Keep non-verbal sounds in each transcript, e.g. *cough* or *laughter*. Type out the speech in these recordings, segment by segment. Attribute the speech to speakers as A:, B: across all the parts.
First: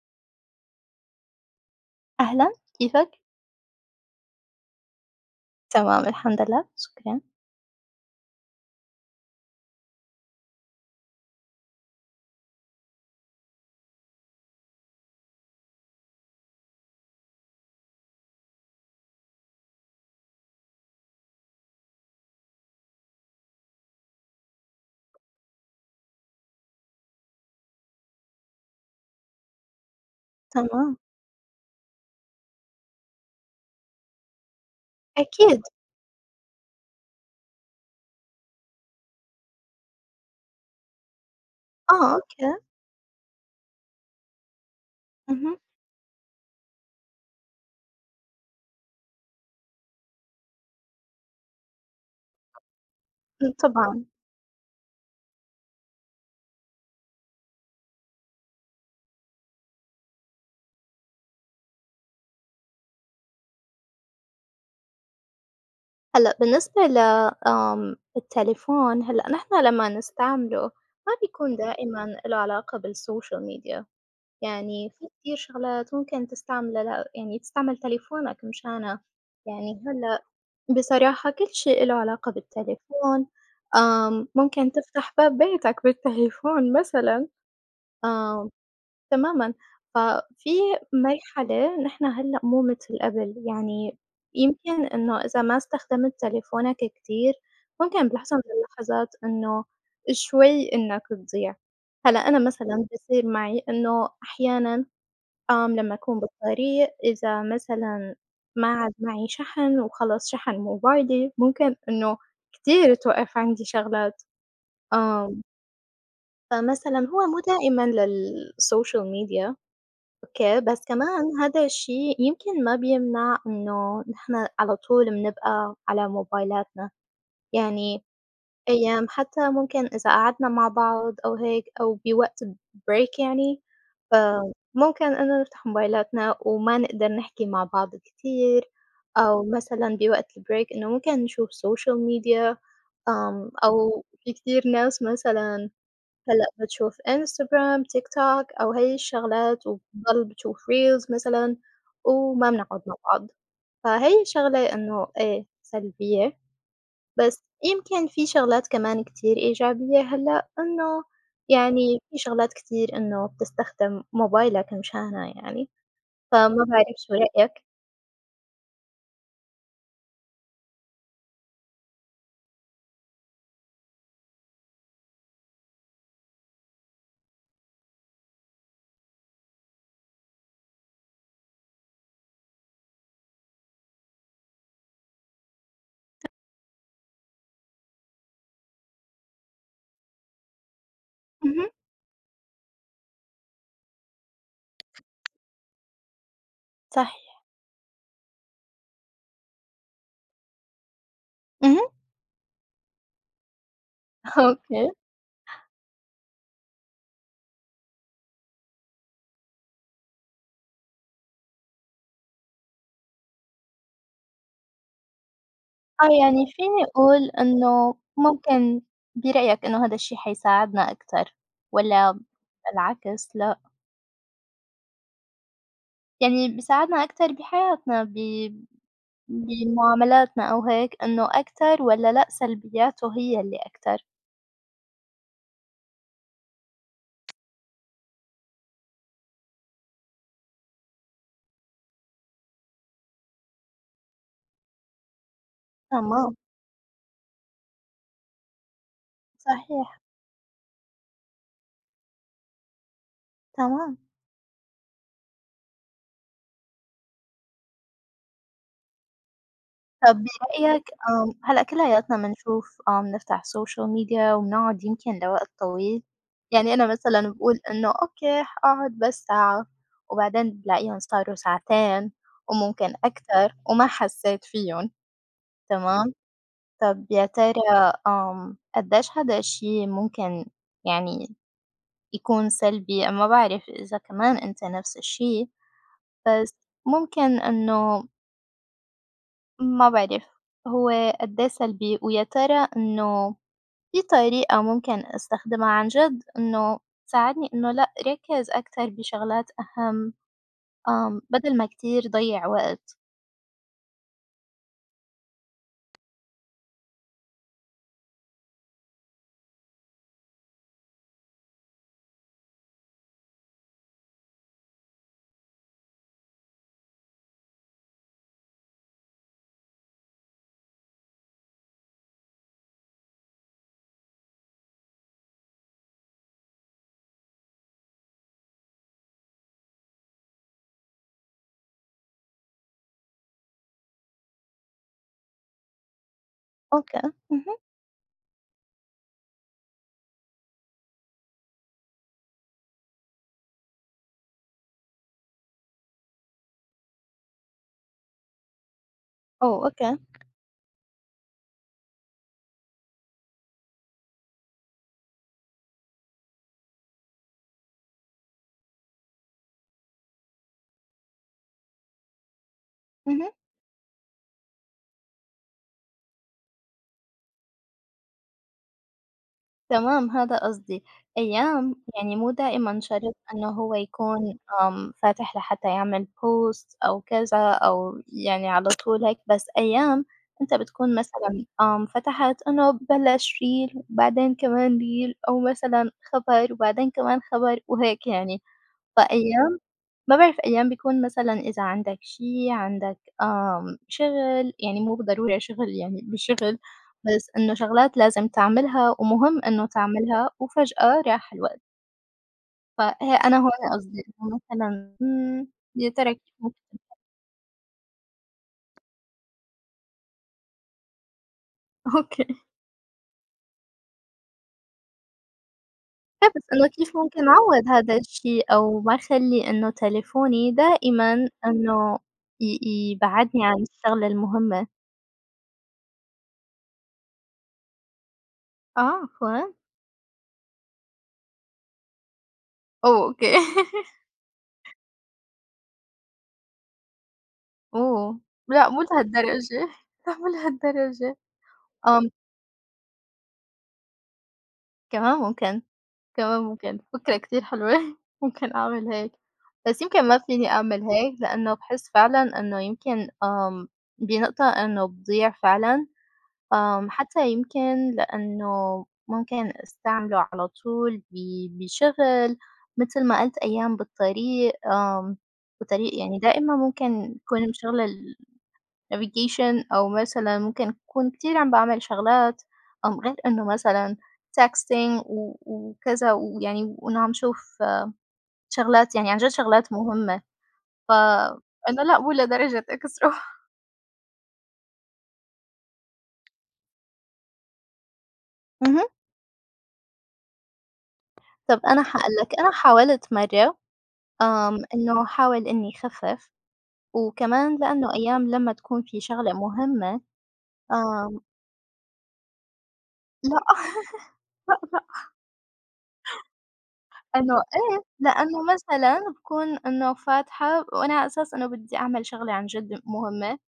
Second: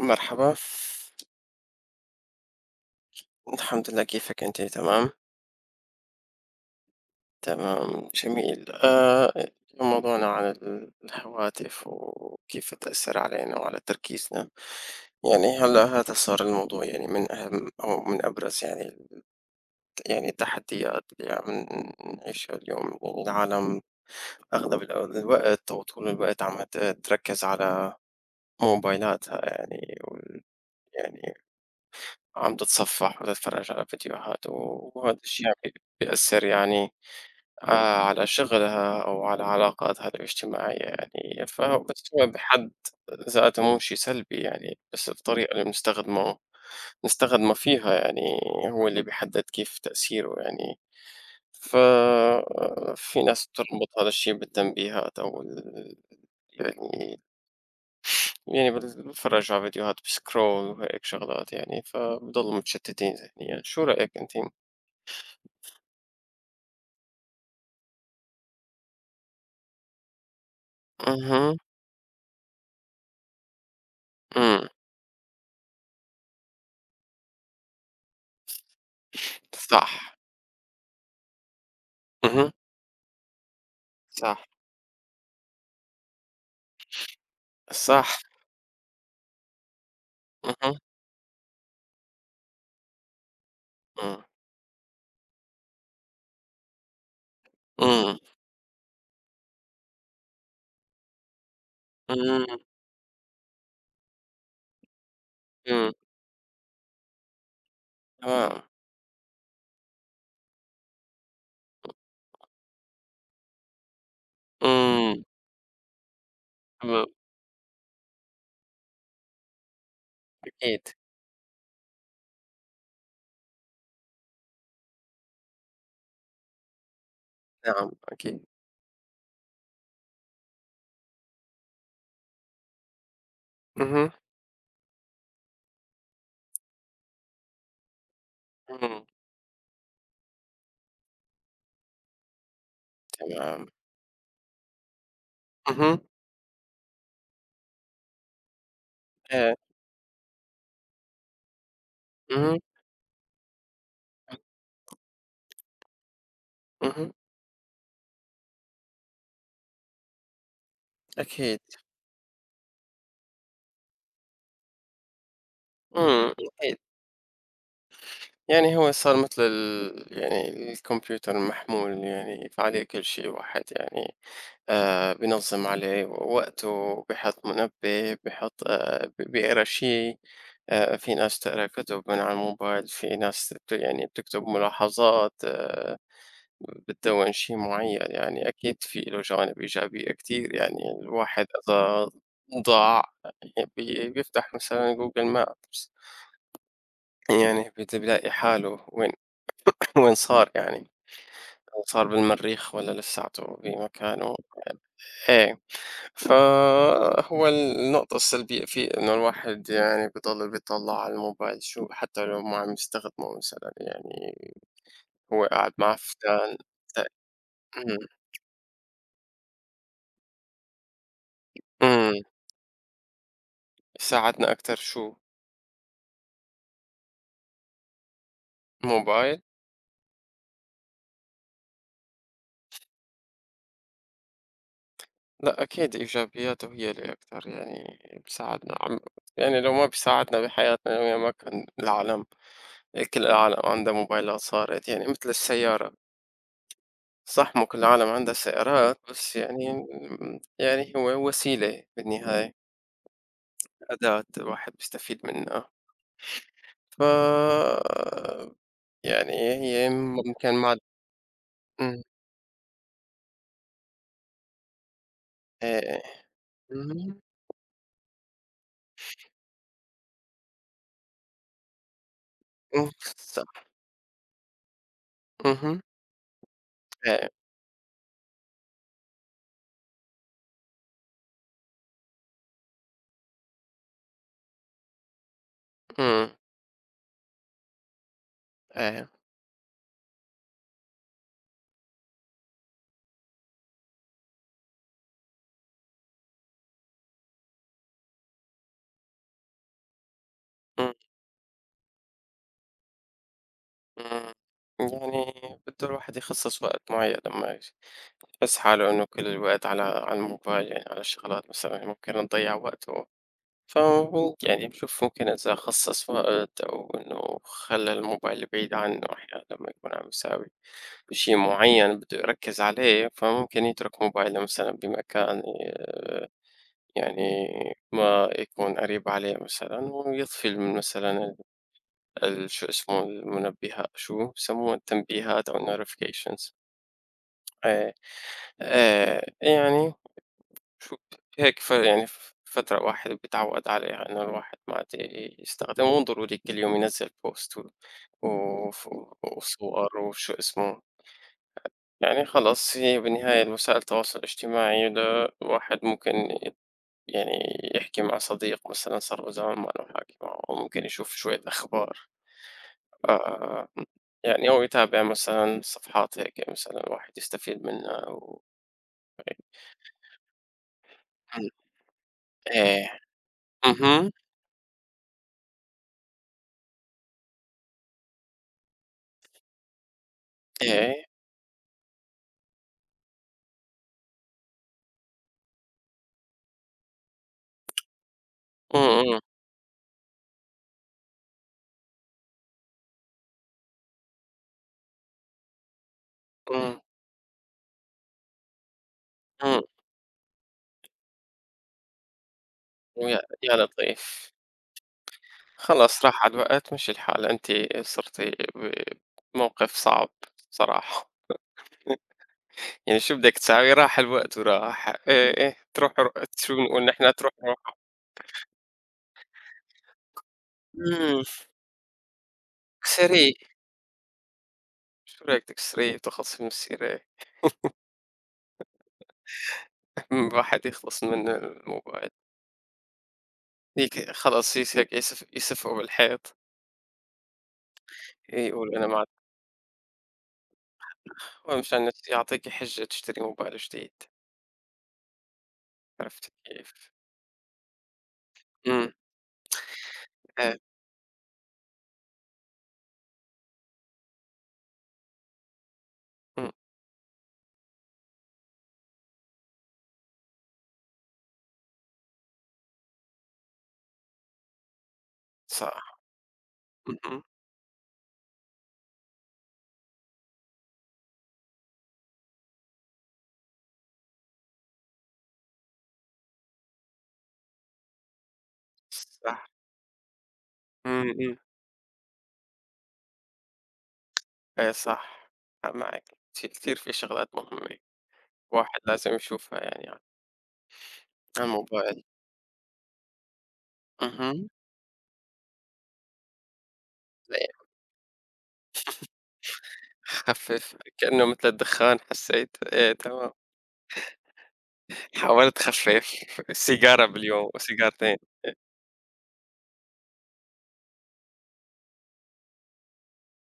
A: مرحبا.
B: أهلًا، كيفك؟
A: الحمد لله. كيفك أنت؟ تمام.
B: تمام الحمد لله، شكرًا.
A: تمام جميل، موضوعنا عن الهواتف وكيف تأثر علينا وعلى تركيزنا. يعني هلا هذا صار الموضوع، يعني من أهم أو من أبرز يعني يعني التحديات اللي عم نعيشها اليوم، يعني العالم أغلب الوقت أو طول الوقت عم تركز على موبايلاتها، يعني
B: تمام،
A: يعني عم تتصفح وتتفرج على فيديوهات وهذا الشيء عم
B: أكيد،
A: بيأثر، يعني على شغلها أو على علاقاتها الاجتماعية. يعني فهو، بس
B: آه
A: هو
B: أوكي،
A: بحد ذاته مو شيء سلبي، يعني بس الطريقة
B: اهم،
A: اللي بنستخدمه فيها يعني هو اللي بيحدد كيف تأثيره. يعني ففي ناس بتربط
B: طبعًا.
A: هذا الشيء بالتنبيهات أو يعني، يعني بتفرج على فيديوهات بسكرول وهيك شغلات، يعني فبضلوا متشتتين ذهنيا. شو رأيك أنت؟
B: هلأ بالنسبة ل التليفون، هلأ نحن لمّا نستعمله ما بيكون
A: اهم،
B: دائمًا له علاقة بالسوشيال ميديا،
A: إمم،
B: يعني في كتير شغلات ممكن تستعمله يعني تستعمل تليفونك مشانها، يعني
A: صح،
B: هلأ بصراحة كل شيء له علاقة
A: اهم،
B: بالتليفون،
A: صح،
B: ممكن تفتح باب بيتك بالتليفون مثلًا،
A: صح،
B: آمم تمامًا، ففي
A: اهم،
B: مرحلة نحن هلأ مو متل قبل، يعني
A: إمم،
B: يمكن إنه إذا ما استخدمت تليفونك كتير، ممكن
A: إمم،
B: بلحظة من اللحظات إنه شوي إنك تضيع، هلأ أنا
A: إمم،
B: مثلًا بيصير معي إنه أحيانًا
A: إمم،
B: لمّا أكون بالطريق إذا مثلًا
A: تمام،
B: ما عاد معي شحن وخلص شحن موبايلي، ممكن إنه كتير توقف عندي شغلات،
A: إمم،
B: آمم، فمثلًا
A: تمام،
B: هو مو دائمًا للsocial media. أوكي، بس
A: أكيد،
B: كمان هذا الشيء يمكن ما بيمنع إنه نحن على طول بنبقى على موبايلاتنا،
A: نعم،
B: يعني
A: أكيد،
B: أيام حتى ممكن إذا قعدنا مع بعض أو هيك أو بوقت break يعني،
A: اهم،
B: ممكن إنه نفتح موبايلاتنا وما نقدر نحكي مع بعض كتير،
A: إمم،
B: أو مثلًا بوقت الbreak إنه ممكن نشوف social media.
A: تمام،
B: أو في كتير ناس مثلًا
A: اهم،
B: هلأ بتشوف Instagram، TikTok أو هاي
A: إيه،
B: الشغلات، وبتضل بتشوف reels مثلًا، وما
A: اهم،
B: بنقعد مع بعض، فهي شغلة إنه إيه سلبية،
A: اهم،
B: بس يمكن في شغلات كمان كتير إيجابية هلأ، إنه
A: أكيد،
B: يعني في شغلات كتير إنه بتستخدم موبايلك مشانها يعني،
A: إمم،
B: فما
A: أكيد.
B: بعرف شو رأيك؟
A: يعني هو صار مثل يعني الكمبيوتر المحمول، يعني فعليه كل شي الواحد، يعني بينظّم عليه وقته، بيحط منبه، بيحط ب بيقرا شي. في ناس تقرا كتب من على الموبايل، في ناس يعني بتكتب ملاحظات، بتدوّن شي معيّن. يعني أكيد في له جوانب إيجابية كتير، يعني الواحد
B: اهم،
A: إذا ضاع، يعني بيفتح مثلًا Google Maps،
B: صح،
A: يعني بيلاقي حاله وين *laughs* وين صار، يعني
B: اهم،
A: صار بالمريخ والّا لساته بمكانه.
B: *laughs* أوكي.
A: إيه. فهو النقطة السلبية فيه إنه الواحد، يعني بيضل بيطلع على الموبايل شو، حتى لو ما عم يستخدمه مثلا، يعني هو قاعد مع
B: آه، يعني
A: فلان.
B: فيني
A: ت-
B: أقول إنه
A: مم.
B: ممكن برأيك إنه هذا الشي حيساعدنا أكتر
A: مم.
B: والّا العكس لأ؟
A: ساعدنا أكتر شو
B: يعني بيساعدنا أكتر بحياتنا،
A: موبايل؟
B: بمعاملاتنا أو هيك إنه أكتر والّا لأ سلبياته هي اللي أكتر؟
A: لا، أكيد إيجابياته هي اللي أكتر، يعني بساعدنا، عم، يعني لو ما بيساعدنا بحياتنا اليومية ما كان العالم، كل العالم عندها موبايلات، صارت يعني مثل السيارة.
B: تمام،
A: صح، مو كل العالم عندها سيارات، بس يعني،
B: صحيح،
A: يعني هو وسيلة بالنهاية،
B: تمام.
A: أداة الواحد بيستفيد منها. ف يعني هي
B: طب
A: ممكن مع،
B: برأيك هلأ
A: إمم،
B: كلّياتنا بنشوف بنفتح social media وبنقعد يمكن لوقت طويل،
A: إيه،
B: يعني أنا مثلًا
A: إمم،
B: باقول إنه أوكي هاقعد بس ساعة، وبعدين بالاقيهم صاروا ساعتين
A: إمم،
B: وممكن أكتر
A: صح،
B: وما حسيت فيهم،
A: اهم،
B: تمام؟ طب يا
A: إيه،
B: ترى قديش هذا الشي ممكن يعني يكون سلبي؟ ما باعرف إذا كمان أنت نفس الشي،
A: إمم،
B: بس ممكن إنه
A: إيه،
B: ما باعرف، هو قد إيه سلبي، ويا ترى إنه في طريقة ممكن أستخدمها عن جد إنه تساعدني إنه لأ أركّز أكتر بشغلات أهم،
A: إمم،
B: بدل ما كتير ضيّع وقت؟
A: إمم. يعني بده الواحد يخصص وقت معين لمّا يحس حاله إنه كل الوقت على الموبايل، يعني على الشغلات، مثلًا ممكن نضيّع وقته. فهو يعني بشوف ممكن، إذا خصص وقت أو إنه خلى الموبايل بعيد عنه أحيانا، لما يكون عم يساوي شيء معين بده يركز عليه، فممكن يترك موبايله مثلا بمكان يعني ما يكون قريب عليه مثلا، ويطفي مثلا شو اسمه المنبهات، شو بسموها، التنبيهات أو notifications.
B: أوكي، اهم،
A: إيه، إيه. يعني شوف، هي كفاية، يعني فترة الواحد بيتعوّد عليها إنه الواحد ما عاد يستخدمه، ودضروري كل يوم ينزّل بوست و وف
B: أوه
A: وصور
B: أوكي،
A: وشو اسمه. يعني خلاص هي بالنهاية الوسائل التواصل الاجتماعي، ده الواحد ممكن يت يعني يحكي مع صديق مثلًا صار له زمان ما له حاكي معه، ممكن يشوف شوية أخبار،
B: اهم.
A: آآ، يعني أو يتابع مثلًا صفحات هيك، مثلًا الواحد يستفيد منها
B: تمام، هذا قصدي. أيام يعني مو دائمًا
A: إيه،
B: شرط إنه هو
A: اهم،
B: يكون فاتح لحتى يعمل post أو كذا أو يعني على طول هيك، بس أيام أنت بتكون
A: إيه،
B: مثلًا فتحت إنه بلّش reel وبعدين كمان reel أو مثلًا خبر وبعدين كمان خبر وهيك يعني،
A: إمم، إمم،
B: فأيام بابعد في أيام بيكون مثلًا إذا عندك شي، عندك شغل، يعني مو بالضرورة شغل يعني مش شغل،
A: إمم،
B: بس إنه شغلات لازم تعملها ومهم
A: إمم.
B: إنه تعملها وفجأة راح الوقت، فهي
A: ويا
B: أنا
A: يا
B: هون قصدي
A: لطيف،
B: إنه مثلًا يا
A: خلاص
B: ترى
A: راح
B: كيف
A: على
B: ممكن
A: الوقت، مشي الحال، أنتِ صرتِ بموقف صعب صراحة،
B: *laughs* أوكي،
A: يعني شو بدك تساوي، راح الوقت وراح، إيه، إيه، تروح
B: إيه بس
A: شو
B: إنه
A: بنقول
B: كيف
A: نحن،
B: ممكن
A: تروح
B: أعوّض
A: روحه.
B: هذا الشي أو ما أخلّي إنه تليفوني
A: إمم،
B: دائمًا إنه ي
A: اكسريه.
B: يبعدني عن الشغلة المهمة؟
A: شو رأيك تكسريه وتخلصي من السيرة؟
B: آه، عفوًا،
A: *laughs* الواحد يخلص من الموبايل،
B: أوه أوكي. *laughs*
A: هيك خلص، هيك يسفقوا بالحيط،
B: أوه! لأ
A: يقول
B: مو
A: أنا معك.
B: لهالدرجة، *laughs* لأ مو لهالدرجة،
A: هو مشان
B: آمم،
A: يعطيكِ حجة تشتري موبايل جديد،
B: كمان ممكن،
A: عرفتِ
B: كمان ممكن،
A: كيف؟
B: فكرة كتير حلوة *laughs* ممكن أعمل
A: إمم،
B: هيك، بس يمكن ما فيني
A: إيه،
B: أعمل هيك لأنه باحس فعلًا إنه يمكن بنقطة إنه بضيع فعلًا،
A: إمم،
B: حتى يمكن لأنه ممكن أستعمله على طول بشغل متل ما قلت أيام بالطريق، بالطريق
A: صح،
B: يعني دائمًا ممكن
A: اهم،
B: أكون مشغلة ال navigation أو مثلًا ممكن أكون كتير عم باعمل شغلات، غير إنه مثلًا texting وكذا ويعني وإنه عم شوف شغلات يعني عن جد
A: صح،
B: شغلات مهمة،
A: إمم، إمم.
B: فأنا لأ مو لدرجة أكسره.
A: إيه صح، معاك، كتير في شغلات مهمة الواحد
B: اهم.
A: لازم يشوفها، يعني على
B: طب أنا
A: الموبايل.
B: حاقول لك، أنا حاولت مرّة،
A: اهم،
B: إنه أحاول إني أخفف، وكمان
A: إيه،
B: لإنه أيام لمّا تكون في شغلة مهمة
A: خفف،
B: آمم،
A: كأنه متل الدخان حسيت، إيه تمام،
B: لأ، *laughs* لأ، لأ،
A: حاولت أخفف سيجارة
B: إنه
A: باليوم
B: إيه،
A: وسيجارتين،
B: لإنه مثلًا بكون إنه فاتحة وأنا على أساس إنه بدي أعمل شغلة عن جد مهمة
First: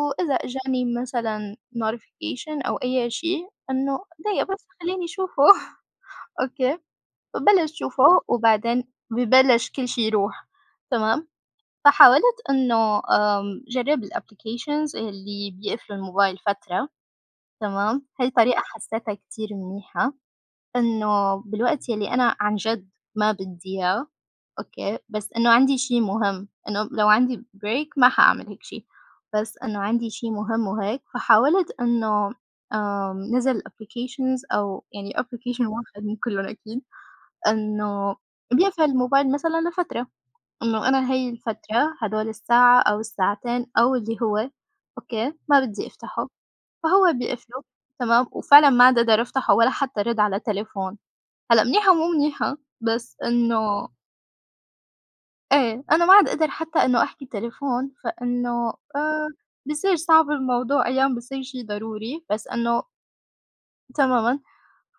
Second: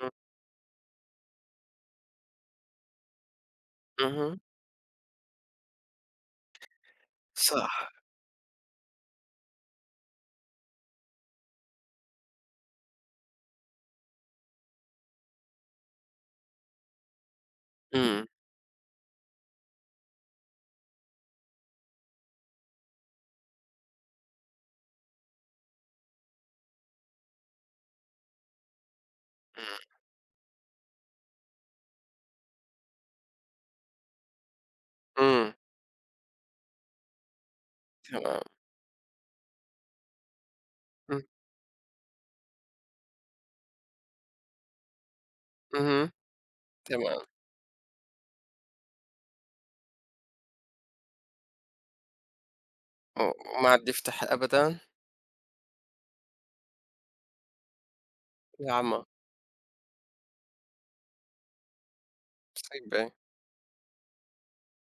A: إمم،
B: إجاني مثلًا notification أو أي شيء إنه
A: اهم،
B: دقيقة بس خلّيني أشوفه. *laughs* أوكي، بابلش
A: صح،
B: شوفه وبعدين ببلش كل شي يروح. تمام، فحاولت إنه جرّب الapplications اللي بيقفلوا الموبايل فترة. تمام،
A: إمم،
B: هاي طريقة حسّيتها كتير منيحة. إنه بالوقت يلّي أنا عن جد ما بدّي إياه، أوكي، بس إنه عندي شي مهم، إنه لو عندي break ما حاعمل هيك شي، بس
A: إمم،
B: إنه عندي شي مهم وهيك، فحاولت إنه نزل applications أو يعني
A: إمم،
B: application واحد من كلّن أكيد، إنه
A: تمام،
B: بيقفل الموبايل مثلًا لفترة، إنه أنا
A: إمم،
B: هي الفترة هدول الساعة أو الساعتين أو اللي هو أوكي، ما بدّي
A: اهم،
B: أفتحه، فهو
A: تمام.
B: بيقفله. تمام، وفعلًا ما دَدَر أفتحه ولا حتى رد على تليفون. هلأ منيحة ومو منيحة، بس
A: و وما
B: إنه
A: عاد يفتح أبدًا؟
B: إيه، أنا ما عاد أقدر حتى إنه أحكي تليفون، فإنه
A: يا عمى،
B: آآ بصير صعب الموضوع أيام بصير شي ضروري، بس إنه
A: مصيبة،
B: تمامًا،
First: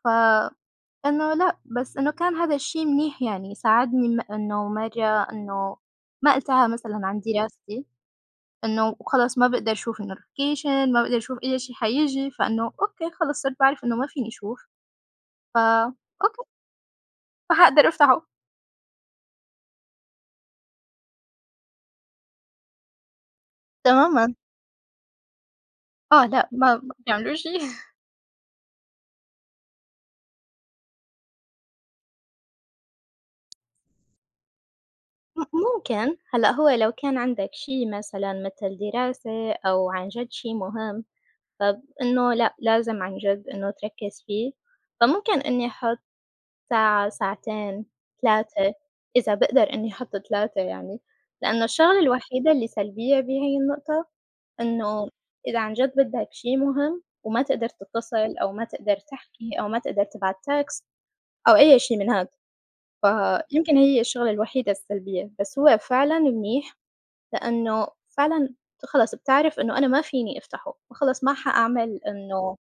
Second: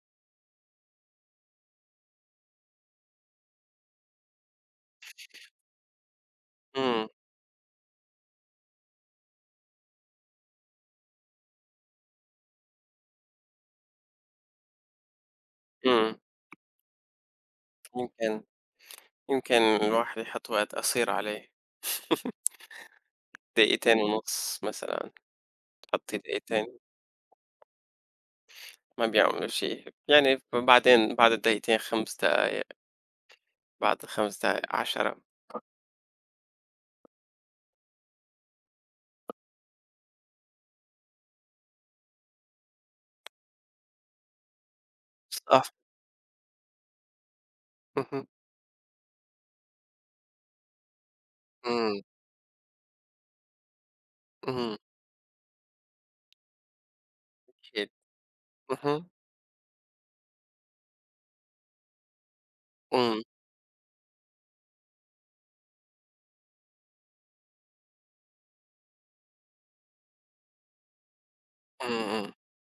B: فإنه لأ، بس إنه كان هذا الشي منيح يعني ساعدني إنه مرّة إنه ما قلتها مثلًا
A: إمم،
B: عن دراستي، إنه خلص ما باقدر أشوف الnotification، ما باقدر أشوف أي شي حييجي، فإنه أوكي خلص صرت باعرف إنه ما فيني أشوف، ف
A: إمم.
B: أوكي، فحاقدر أفتحه.
A: يمكن، يمكن الواحد يحط وقت قصير عليه *laughs* دقيقتين
B: تمامًا.
A: ونص مثلًا. حطيت
B: آه لأ، ما
A: دقيقتين،
B: ما بيعملوا شي.
A: ما بيعملوا شي، يعني بعدين بعد الدقيقتين 5 دقايق، بعد 5 دقايق 10.
B: ممكن هلأ هو لو كان عندك شي مثلًا مثل دراسة أو عن جد شي مهم، فإنه لأ لازم عن جد إنه تركّز فيه، فممكن إني
A: صح،
B: أحُط ساعة، ساعتين،
A: اهم،
B: 3 إذا باقدر إني أحُط 3 يعني، لإنه الشغلة
A: إمم،
B: الوحيدة اللي سلبية بهي النقطة
A: إمم،
B: إنه إذا عن جد بدّك شي مهم وما تقدر
A: أكيد،
B: تتصل أو ما تقدر
A: اهم،
B: تحكي أو ما تقدر تبعت text أو أي شي من هاد،
A: إمم،
B: فيمكن هي الشغلة الوحيدة السلبية، بس هو فعلًا منيح لإنه فعلًا خلاص بتعرف إنه أنا ما فيني أفتحه، فخلاص ما
A: إمم،
B: حأعمل
A: إمم،
B: إنه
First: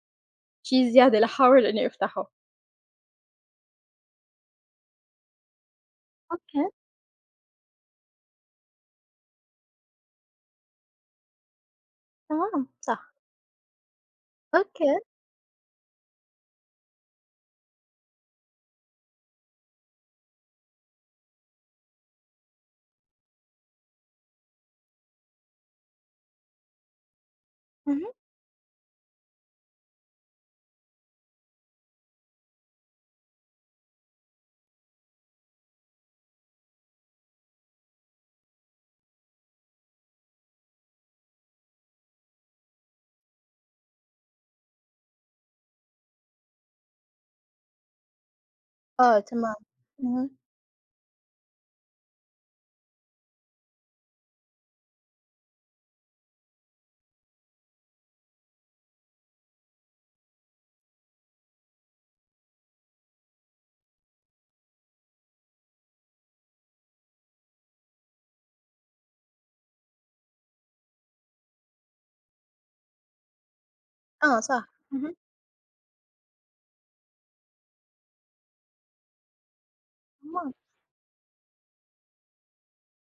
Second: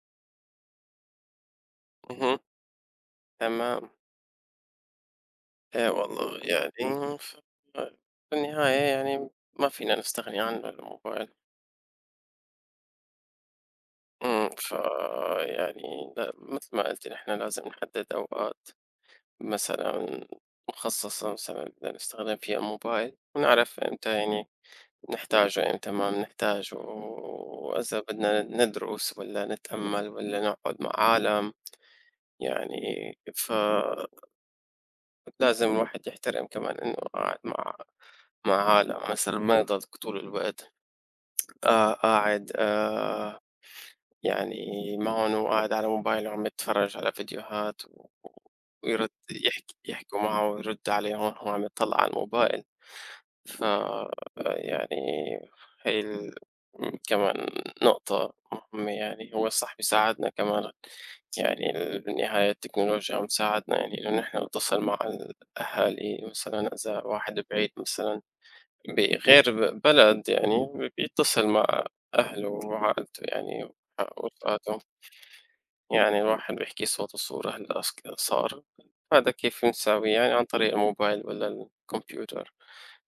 B: شي زيادة لأحاول إني أفتحه.
A: اهم، تمام. والله،
B: أوكي،
A: يعني في النهاية يعني ما فينا نستغني عن الموبايل.
B: تمام، صح،
A: إمم،
B: أوكي،
A: فيعني مثل ما قلتِ، نحن لازم نحدد أوقات مثلًا مخصصة مثلًا بدنا نستخدم فيها الموبايل، ونعرف إمتى، يعني نحتاجه، يعني تمام نحتاجه، وإذا
B: اهم،
A: بدنا ندرس ولا نتأمل ولا نقعد مع عالم، يعني فلازم الواحد يحترم كمان إنه قاعد مع، مع عالم مثلا ما يضل طول الوقت، آه قاعد آه يعني معهم، وقاعد على موبايله عم يتفرج على فيديوهات ويرد،
B: آه تمام،
A: يحكي يحكوا
B: اهم،
A: معه ويرد عليهم، هو عم يطلع على الموبايل. ف يعني هي ال كمان نقطة مهمة، يعني هو صح بيساعدنا كمان، يعني بالنهاية التكنولوجيا عم تساعدنا، يعني إنه نحن نتواصل مع الأهالي مثلًا، إذا واحد بعيد مثلًا بغير بلد، يعني بيتصل مع أهله وعائلته، يعني
B: آه صح،
A: ورفقاته.
B: اهم،
A: يعني الواحد بيحكي صوت وصورة هلأ، صار هذا كيف بنساويه، يعني عن
B: تمام،
A: طريق الموبايل والّا الكمبيوتر.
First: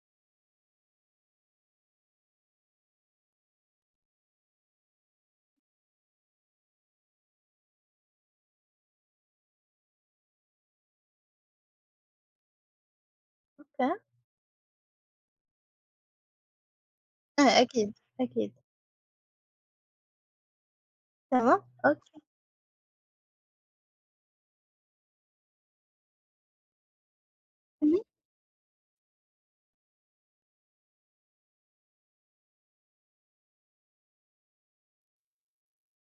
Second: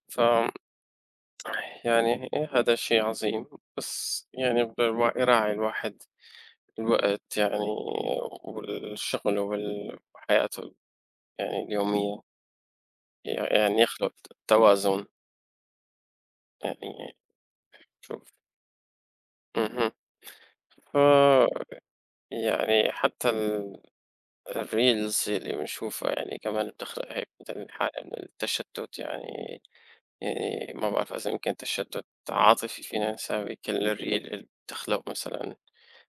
A: ف يعني هذا شيء عظيم. بس يعني يراعي الواحد الوقت، يعني والشغل وحياته يعني اليومية، يعني
B: أوكي،
A: يخلق توازن، يعني
B: إيه أكيد،
A: شوف.
B: أكيد،
A: اهم.
B: تمام،
A: ف
B: أوكي،
A: يعني حتى الreels اللي بنشوفها يعني كمان بتخلق هيك مثل
B: اهم،
A: حالة من التشتت، يعني يعني ما بعرف إذا يمكن تشتت عاطفي فينا نساوي، كل الreel اللي بتخلق مثلًا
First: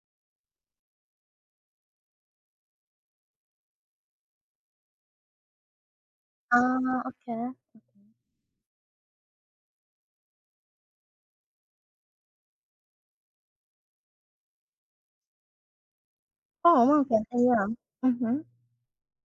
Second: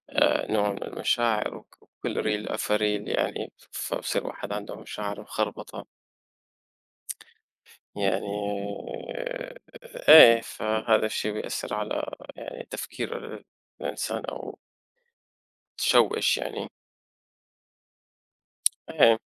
A: نوع من المشاعر، وكل ريل فَريل، يعني فبصير الواحد عنده مشاعر مخربطة،
B: آه أوكي، أوكي،
A: يعني آه، إيه، فهذا الشيء بيأثّر على يعني تفكير الإنسان أو تشوِّش يعني،
B: آه ممكن أيام، اهم،
A: إيه.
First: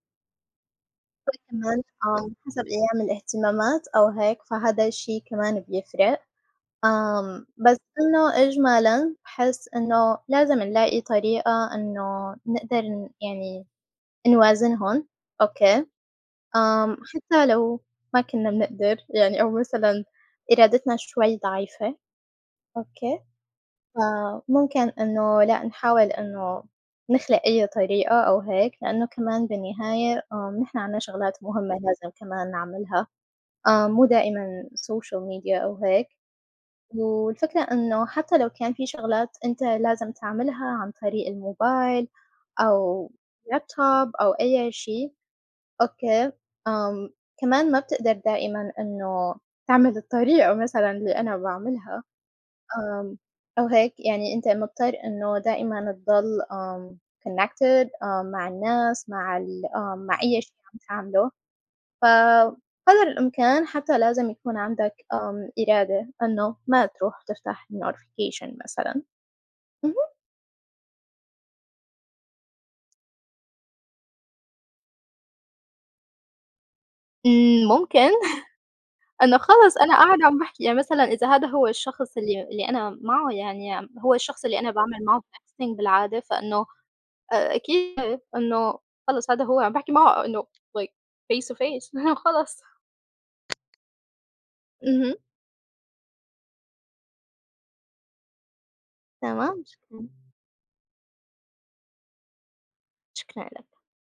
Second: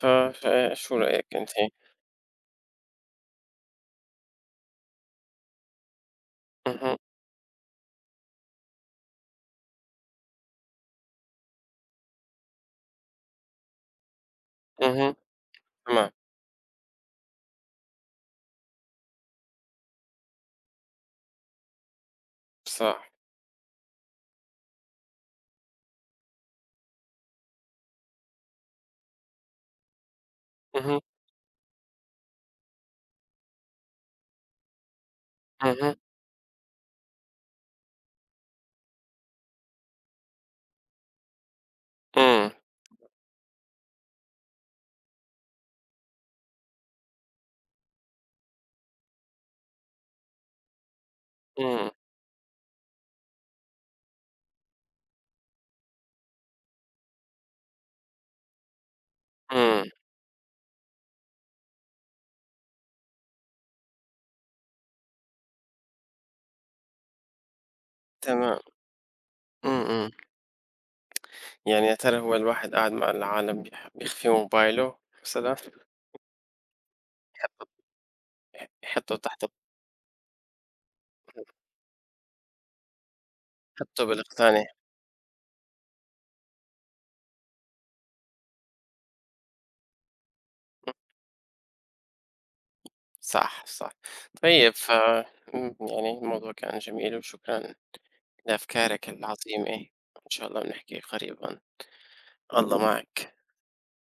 A: فشو رأيك أنتِ؟
B: وكمان آه حسب أيام الاهتمامات أو هيك، فهذا الشي كمان بيفرق.
A: اهم،
B: بس إنه إجمالًا باحس إنه لازم نلاقي طريقة إنه نقدر يعني نوازنهم،
A: اهم،
B: أوكي،
A: تمام،
B: حتى لو ما كنّا بنقدر يعني أو مثلًا إرادتنا شوي ضعيفة،
A: صح،
B: أوكي، فممكن إنه لأ نحاول إنه نخلق أي طريقة أو هيك، لإنه كمان بالنهاية نحن عنا
A: اهم،
B: شغلات مهمة لازم كمان نعملها، مو دائمًا social media أو
A: اهم،
B: هيك. والفكرة إنه حتى لو كان في شغلات أنت لازم تعملها عن طريق الموبايل
A: إمم،
B: أو لابتوب أو أي شيء أوكي أم كمان ما بتقدر دائما إنه تعمل الطريقة مثلا اللي أنا
A: إمم،
B: بعملها أم أو هيك يعني أنت مضطر إنه دائما تضل connected مع الناس مع ال
A: إمم،
B: أم مع أي شيء عم تعمله فقدر الإمكان حتى لازم يكون عندك إرادة إنه ما تروح تفتح notification
A: تمام،
B: مثلًا.
A: إمم،
B: اهم.
A: إمم. يعني يا ترى هو الواحد قاعد مع العالم، بيخفي موبايله مثلًا، يحطّه،
B: ممكن. *laughs*
A: يحطّه
B: إنه
A: تحت،
B: خلص أنا قاعدة عم باحكي يعني مثلًا إذا هذا هو الشخص اللي أنا معه يعني
A: يحطّه
B: هو الشخص اللي
A: بالأغتان.
B: أنا باعمل معه texting بالعادة، فإنه أكيد إنه خلص هذا هو عم باحكي معه إنه like
A: إمم،
B: face to face. *laughs* خلص.
A: صح، صح. طيب
B: اهم.
A: إمم، يعني الموضوع كان جميل، وشكرًا لأفكارك
B: تمام،
A: العظيمة،
B: شكرًا.
A: وإن شاء الله بنحكي قريبًا. الله معك.
B: شكرًا لك.